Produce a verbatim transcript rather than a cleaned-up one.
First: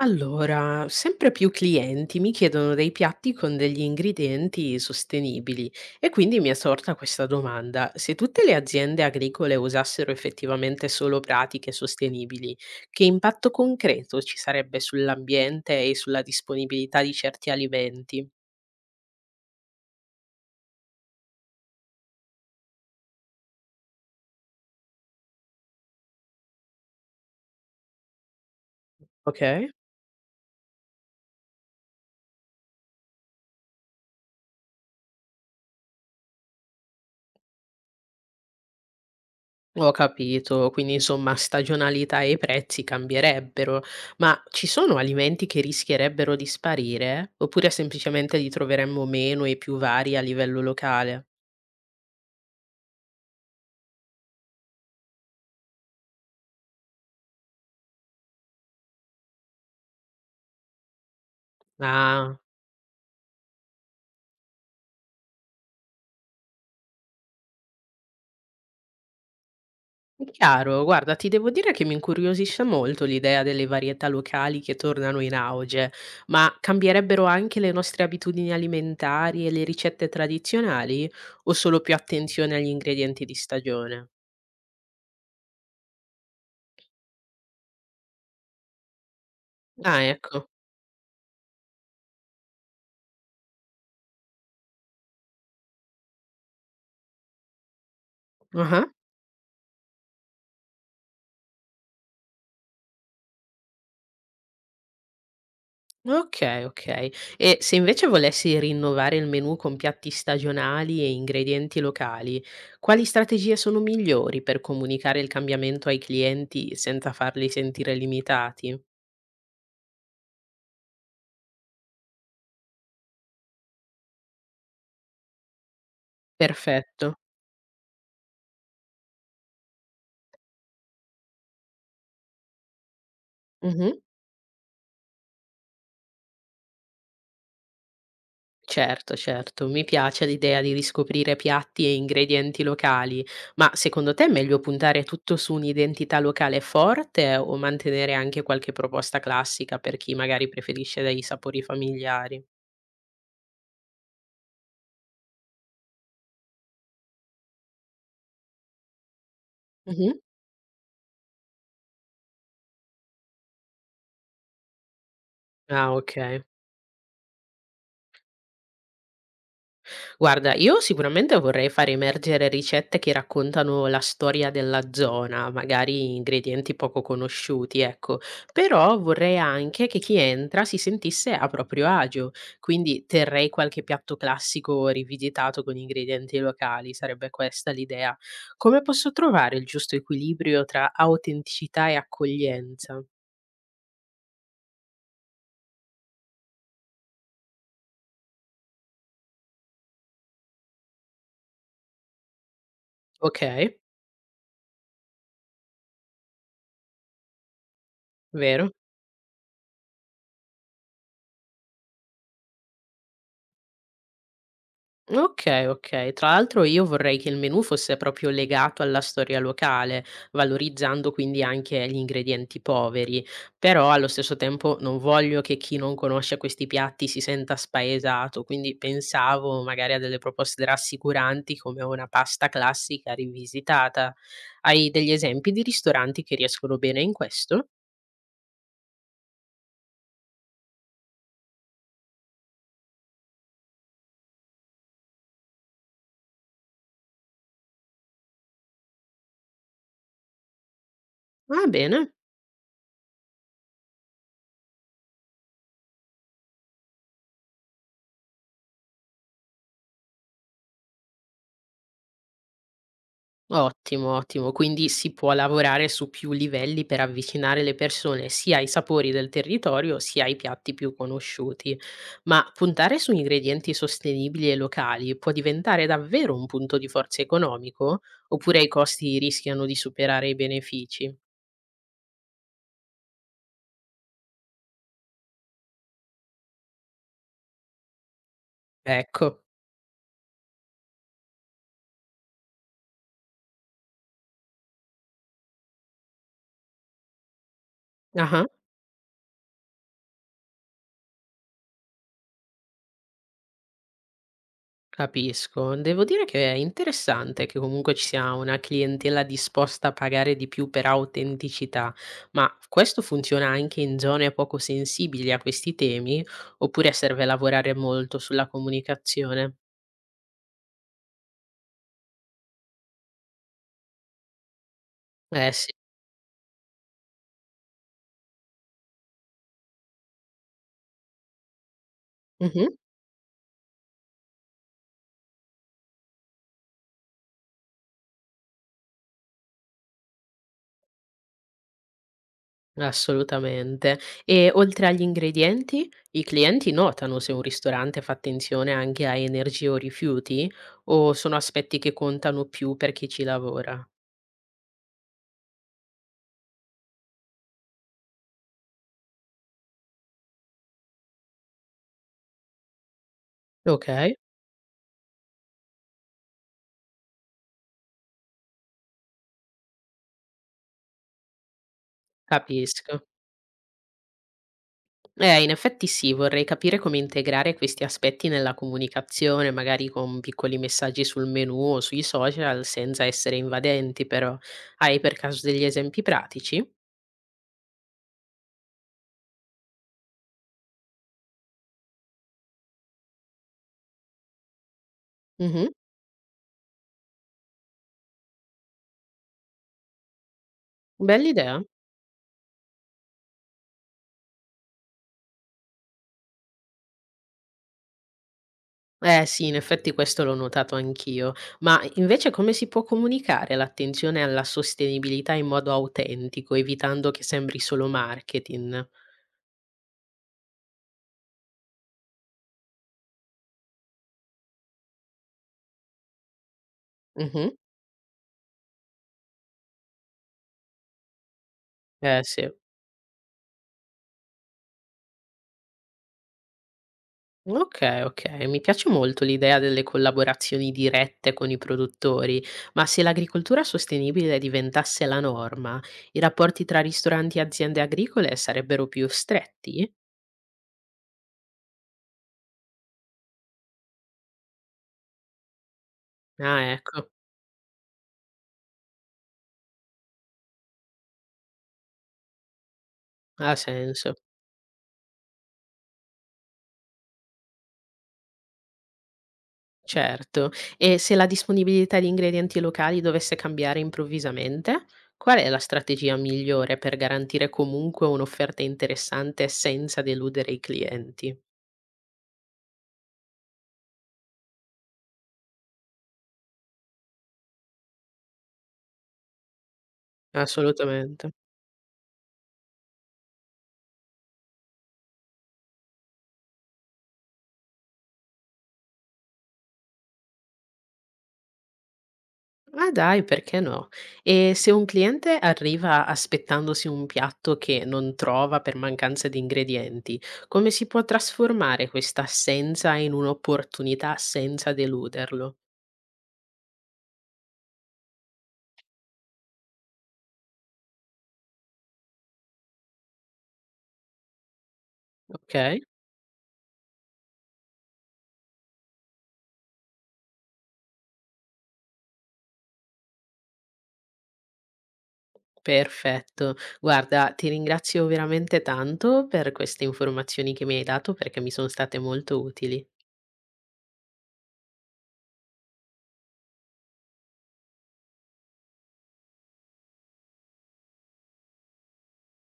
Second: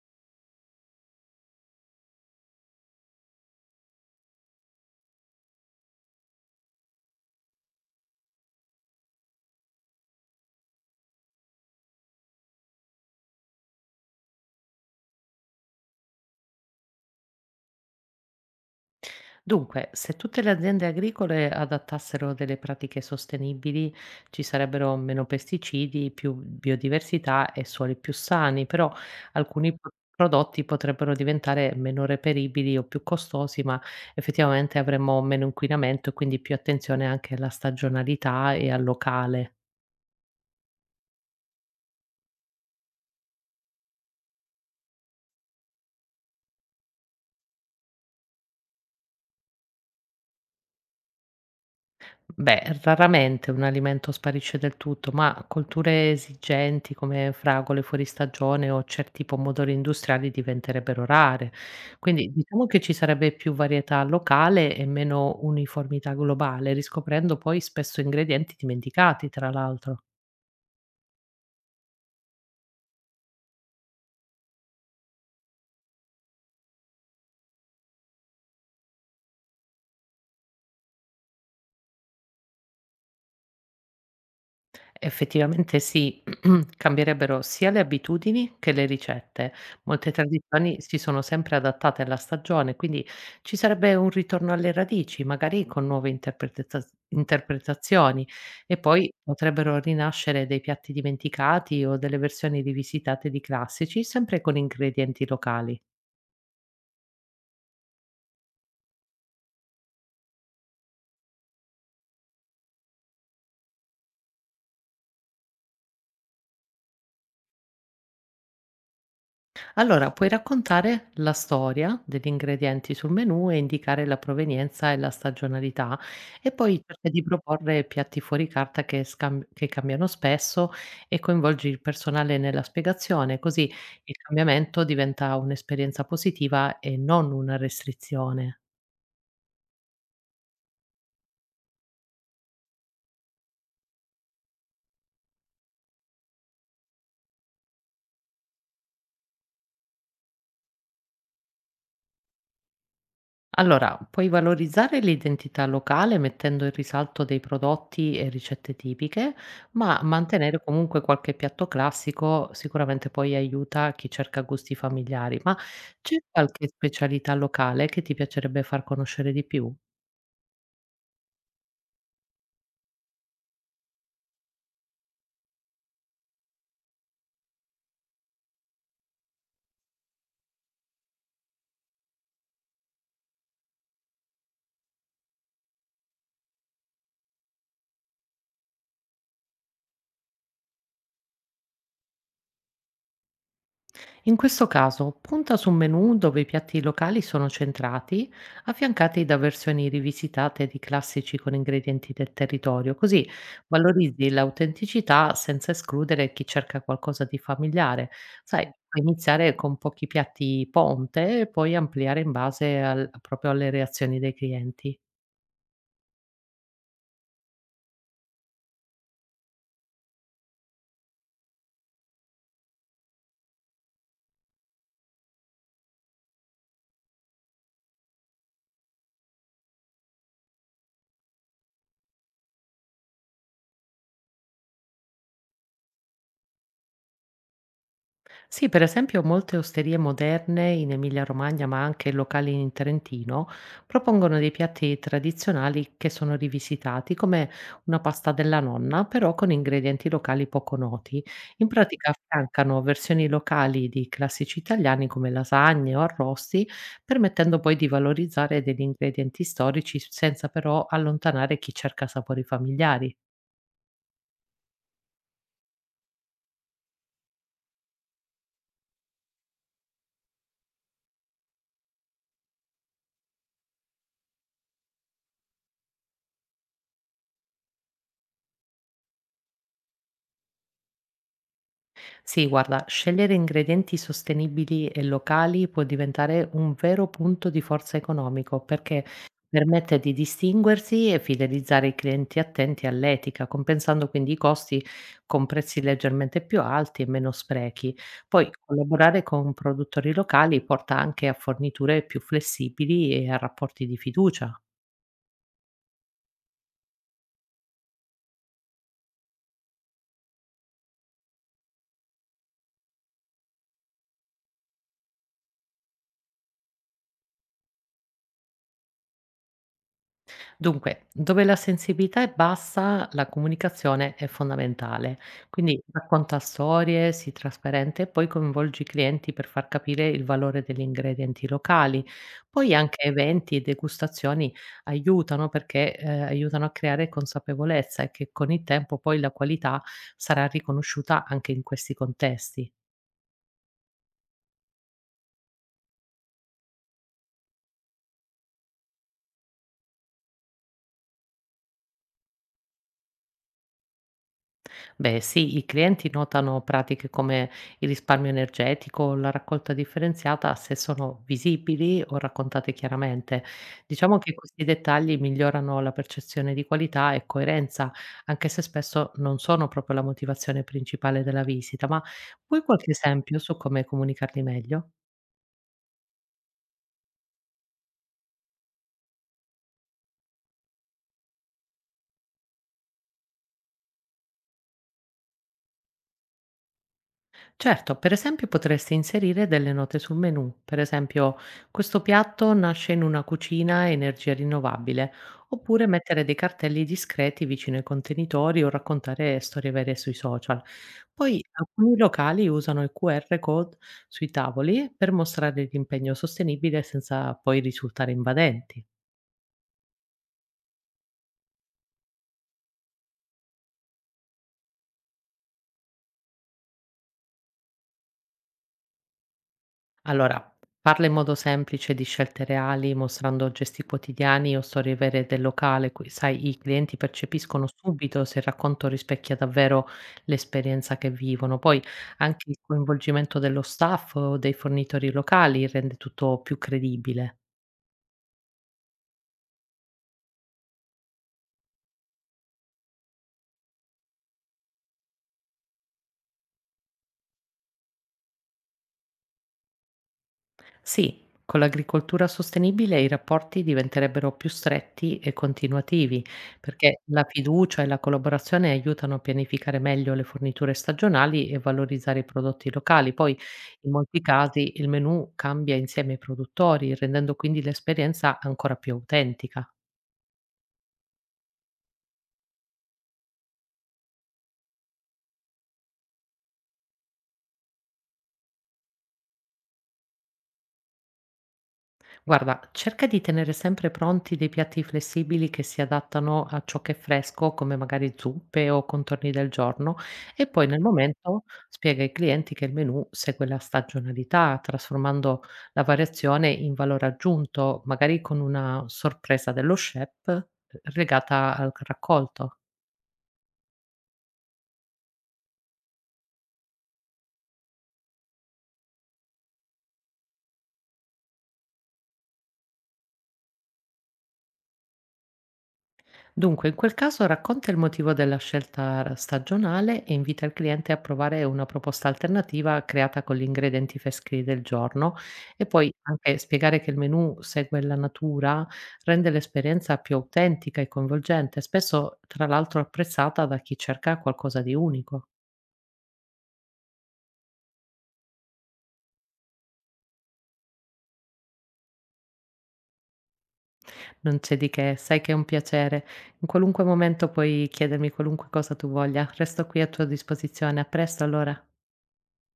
Allora, sempre più clienti mi chiedono dei piatti con degli ingredienti sostenibili e quindi mi è sorta questa domanda. Se tutte le aziende agricole usassero effettivamente solo pratiche sostenibili, che impatto concreto ci sarebbe sull'ambiente e sulla disponibilità di certi alimenti? Dunque, se tutte le aziende agricole adattassero delle pratiche sostenibili, ci sarebbero meno pesticidi, più biodiversità e suoli più sani, però Ok? alcuni pro- prodotti potrebbero diventare meno reperibili o più costosi, ma effettivamente avremmo meno inquinamento e quindi più attenzione anche alla stagionalità e al locale. Ho capito, quindi insomma stagionalità e prezzi cambierebbero, ma ci sono alimenti che rischierebbero di sparire? Oppure semplicemente li troveremmo meno e più vari a livello locale? Beh, raramente un alimento sparisce del tutto, ma colture esigenti come fragole fuori stagione o certi pomodori industriali diventerebbero rare. Quindi Ah, diciamo che ci sarebbe più varietà locale e meno uniformità globale, riscoprendo poi spesso ingredienti dimenticati, tra l'altro. chiaro, guarda, ti devo dire che mi incuriosisce molto l'idea delle varietà locali che tornano in auge, ma cambierebbero anche le nostre abitudini alimentari e le ricette tradizionali o solo più attenzione agli ingredienti di stagione? Effettivamente sì, cambierebbero sia le abitudini che le ricette. Ah, Molte ecco. tradizioni si sono sempre adattate alla stagione, quindi ci sarebbe un ritorno alle radici, magari con nuove interpretazio- interpretazioni, e Ah. poi potrebbero rinascere dei piatti dimenticati o delle versioni rivisitate di classici, sempre con ingredienti locali. Okay, okay. E se invece volessi rinnovare il menù con piatti stagionali e ingredienti locali, quali strategie sono migliori per comunicare il cambiamento ai clienti senza farli sentire limitati? Allora, puoi raccontare la storia degli ingredienti sul menù e indicare la provenienza e la stagionalità e poi cerca Perfetto. di proporre piatti fuori carta che, scam- che cambiano spesso e coinvolgi il personale nella spiegazione, così Mh-mh. il cambiamento diventa un'esperienza positiva e non una restrizione. Certo, certo, mi piace l'idea di riscoprire piatti e ingredienti locali, ma secondo te è meglio puntare tutto su un'identità locale forte o mantenere anche qualche proposta classica per chi magari preferisce dei sapori familiari? Allora, puoi valorizzare l'identità locale mettendo in risalto dei prodotti e ricette tipiche, ma Mh-mh. mantenere comunque qualche piatto classico sicuramente poi aiuta chi cerca gusti familiari. Ma Ah, c'è okay. qualche specialità locale che ti piacerebbe far conoscere di più? Guarda, io sicuramente vorrei far emergere ricette che raccontano la storia della zona, magari ingredienti poco conosciuti, ecco. Però vorrei anche che chi entra si sentisse a proprio agio, quindi terrei qualche piatto classico rivisitato con ingredienti locali, sarebbe questa l'idea. Come posso trovare il giusto equilibrio tra autenticità e accoglienza? In questo caso, punta su un menù dove i piatti locali sono centrati, affiancati da versioni rivisitate di classici con ingredienti del territorio, così Okay, valorizzi l'autenticità senza escludere chi cerca qualcosa di familiare. Sai, vero. puoi iniziare con pochi piatti ponte e poi ampliare in base al- proprio alle reazioni dei clienti. Okay, okay. Tra l'altro io vorrei che il menù fosse proprio legato alla storia locale, valorizzando quindi anche gli ingredienti poveri, però allo stesso tempo non voglio che chi non conosce questi piatti si senta spaesato, quindi pensavo magari a delle proposte rassicuranti come una pasta classica rivisitata. Hai degli esempi di ristoranti che riescono bene in questo? Sì, per esempio molte osterie moderne in Emilia-Romagna, ma anche locali in Trentino, propongono dei piatti tradizionali che sono rivisitati, come una pasta della nonna, però con ingredienti locali poco noti. Ah, In bene. pratica affiancano versioni locali di classici italiani come lasagne o arrosti, permettendo poi di valorizzare degli ingredienti storici senza però allontanare chi cerca sapori familiari. Ottimo, ottimo. Quindi si può lavorare su più livelli per avvicinare le persone sia ai sapori del territorio sia ai piatti più conosciuti. Ma puntare su ingredienti sostenibili e locali può diventare davvero un punto di forza economico? Oppure i costi rischiano di superare i benefici? Sì, guarda, scegliere ingredienti sostenibili e locali può diventare un vero punto di forza economico perché Ecco. permette di distinguersi e fidelizzare i clienti attenti all'etica, compensando quindi i costi con prezzi leggermente più alti e meno sprechi. Ah. Poi collaborare con produttori locali porta anche a forniture più flessibili e a rapporti di fiducia. Capisco. Devo dire che è interessante che comunque ci sia una clientela disposta a pagare di più per autenticità, ma questo funziona anche in zone poco sensibili a questi temi, oppure serve lavorare molto sulla comunicazione? Dunque, dove la sensibilità è bassa, la comunicazione è fondamentale. Eh sì. Quindi racconta storie, sii trasparente e poi coinvolgi i clienti per far capire il valore degli ingredienti locali. Mhm. Poi anche eventi e degustazioni aiutano perché eh, aiutano a creare consapevolezza e che con il tempo poi la qualità sarà riconosciuta anche in questi contesti. Assolutamente. E oltre agli ingredienti, i clienti notano se un ristorante fa attenzione anche a energie o rifiuti, o sono aspetti che contano più per chi ci lavora? Beh, sì, i clienti notano pratiche come il risparmio energetico, la raccolta differenziata se sono visibili o raccontate chiaramente. Ok, Diciamo che questi dettagli migliorano la percezione di qualità e coerenza, anche se spesso non sono proprio la motivazione principale della visita. Ma vuoi qualche capisco. esempio su come comunicarli meglio? Eh, in effetti sì, vorrei capire come integrare questi aspetti nella comunicazione, magari con piccoli messaggi sul menu o sui social, senza essere invadenti, però. Hai per caso degli esempi pratici? Certo, per esempio potresti inserire delle note sul menù, per esempio questo piatto nasce in una cucina a energia rinnovabile, Mhm. oppure mettere dei cartelli discreti vicino ai contenitori o raccontare storie vere sui social. Bella Poi idea. alcuni locali usano il Q R code sui tavoli per mostrare l'impegno sostenibile senza poi risultare invadenti. Eh sì, in effetti questo l'ho notato anch'io, ma invece come si può comunicare l'attenzione alla sostenibilità in modo autentico, evitando che sembri solo marketing? Allora, parla in modo semplice di scelte reali, mostrando gesti quotidiani o storie vere del locale. qui- Sai, i clienti Mhm. percepiscono subito se il racconto rispecchia davvero l'esperienza che vivono. Poi Eh sì. anche il coinvolgimento dello staff o dei fornitori locali rende tutto più credibile. Okay, okay. Mi piace molto l'idea delle collaborazioni dirette con i produttori, ma se l'agricoltura sostenibile diventasse la norma, i rapporti tra ristoranti e aziende agricole sarebbero più stretti? Sì, con l'agricoltura sostenibile i rapporti diventerebbero più stretti e continuativi, Ah, perché ecco, la fiducia e la collaborazione aiutano a pianificare meglio le forniture stagionali e valorizzare i prodotti locali. Poi, ha in senso. molti casi, il menù cambia insieme ai produttori, rendendo quindi l'esperienza ancora più autentica. Certo. E se la disponibilità di ingredienti locali dovesse cambiare improvvisamente, qual è la strategia migliore per garantire comunque un'offerta interessante senza deludere i clienti? Guarda, cerca di tenere sempre pronti dei piatti flessibili che si adattano a ciò che è fresco, come magari zuppe o contorni del giorno, e poi nel Assolutamente. momento spiega ai clienti che il menù segue la stagionalità, trasformando la variazione in valore aggiunto, magari con una sorpresa dello chef eh, legata al raccolto. Ah dai, perché no? E se un cliente arriva aspettandosi un piatto che non trova per mancanza di ingredienti, come si può trasformare questa assenza in un'opportunità senza deluderlo? Dunque, in quel caso racconta il motivo della scelta stagionale e invita il cliente a provare una proposta alternativa creata con gli ingredienti freschi del giorno e Ok? poi anche spiegare che il menù segue la natura rende l'esperienza più autentica e coinvolgente, spesso tra l'altro apprezzata da chi cerca qualcosa di unico. Perfetto. Guarda, ti ringrazio veramente tanto per queste informazioni che mi hai dato perché mi sono state molto utili. Non c'è di che, sai che è un piacere. In qualunque momento puoi chiedermi qualunque cosa tu voglia. Resto qui a tua disposizione. A presto allora.